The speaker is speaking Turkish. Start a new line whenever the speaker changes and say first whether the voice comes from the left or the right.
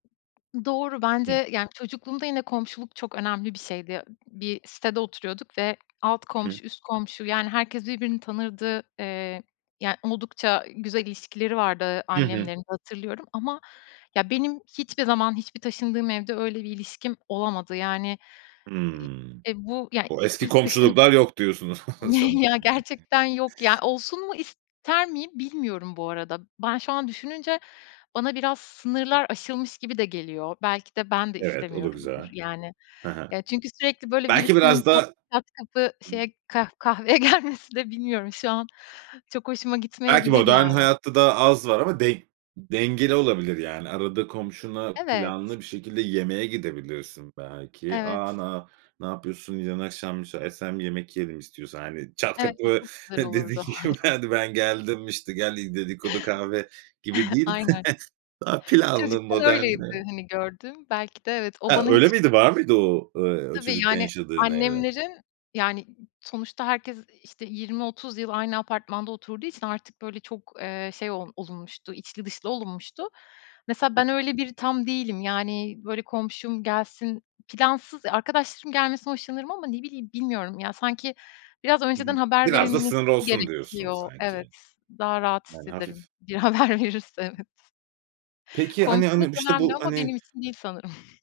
left: Doğru,
right: Hı.
left: bence, yani, çocukluğumda yine komşuluk çok önemli bir şeydi. Bir sitede oturuyorduk ve alt
right: Hı hı.
left: komşu, üst komşu, yani herkes birbirini tanırdı. Eee, yani, oldukça güzel ilişkileri vardı
right: Hı hı.
left: annemlerin de hatırlıyorum ama, ya, benim hiçbir zaman hiçbir taşındığım evde öyle bir ilişkim olamadı. Yani, iii,
right: Hımm.
left: eee, bu, yani,
right: O
left: i
right: eski
left: ilk taşın
right: komşuluklar yok diyorsun o zaman
left: Ya
right: yani.
left: gerçekten yok ya. Olsun mu ister miyim bilmiyorum bu arada. Ben şu an düşününce bana biraz sınırlar aşılmış gibi de geliyor. Belki de ben de
right: Evet, o da güzel.
left: istemiyorumdur, yani.
right: Ha ha.
left: Ya, çünkü sürekli böyle
right: Belki
left: birisinin
right: biraz
left: pat
right: da
left: çat kapı şeye kah kahveye gelmesi de bilmiyorum, şu an çok hoşuma
right: Belki
left: gitmeyebilir,
right: modern
left: yani.
right: hayatta da az var ama den dengeli olabilir, yani, arada komşuna
left: Evet.
right: planlı bir şekilde yemeğe gidebilirsin belki. "A,
left: Evet.
right: na ne yapıyorsun? Yarın akşam müsaitsen bir yemek yiyelim istiyorsan." Hani, çat
left: Evet, bu
right: kapı,
left: çok güzel
right: hı, dedi
left: olurdu.
right: ki şu
left: Aynen.
right: "Hadi ben geldim, işte, gel i dedikodu, kahve." gibi değil.
left: Aynen.
right: Daha planlı,
left: Çocukken
right: modern
left: öyleydi,
right: eee
left: hani, gördüğüm. Belki de evet, o
right: Ha,
left: bana
right: öyle
left: hiç
right: miydi? Var mıydı o, eee, o
left: Tabii,
right: çocukken
left: yani,
right: yaşadığın evde?
left: annemlerin, yani, sonuçta herkes, işte, 20-30 yıl aynı apartmanda oturduğu için artık böyle çok, eee, şey o olunmuştu, içli dışlı olunmuştu. Mesela
right: Hı
left: ben
right: hı.
left: öyle biri tam değilim. Yani böyle, komşum gelsin plansız ya, arkadaşlarım gelmesinden hoşlanırım ama ne bileyim, bilmiyorum. Ya, sanki biraz
right: Hı
left: önceden
right: hı.
left: haber
right: Biraz da
left: verilmesi
right: sınırlı olsun diyorsun
left: gerekiyor. Evet,
right: sanki.
left: daha rahat
right: Yani hafif.
left: hissederim. Bir haber verirse evet.
right: Peki hani hani,
left: Komşuluk
right: işte,
left: önemli
right: bu,
left: ama
right: hani
left: benim için değil sanırım.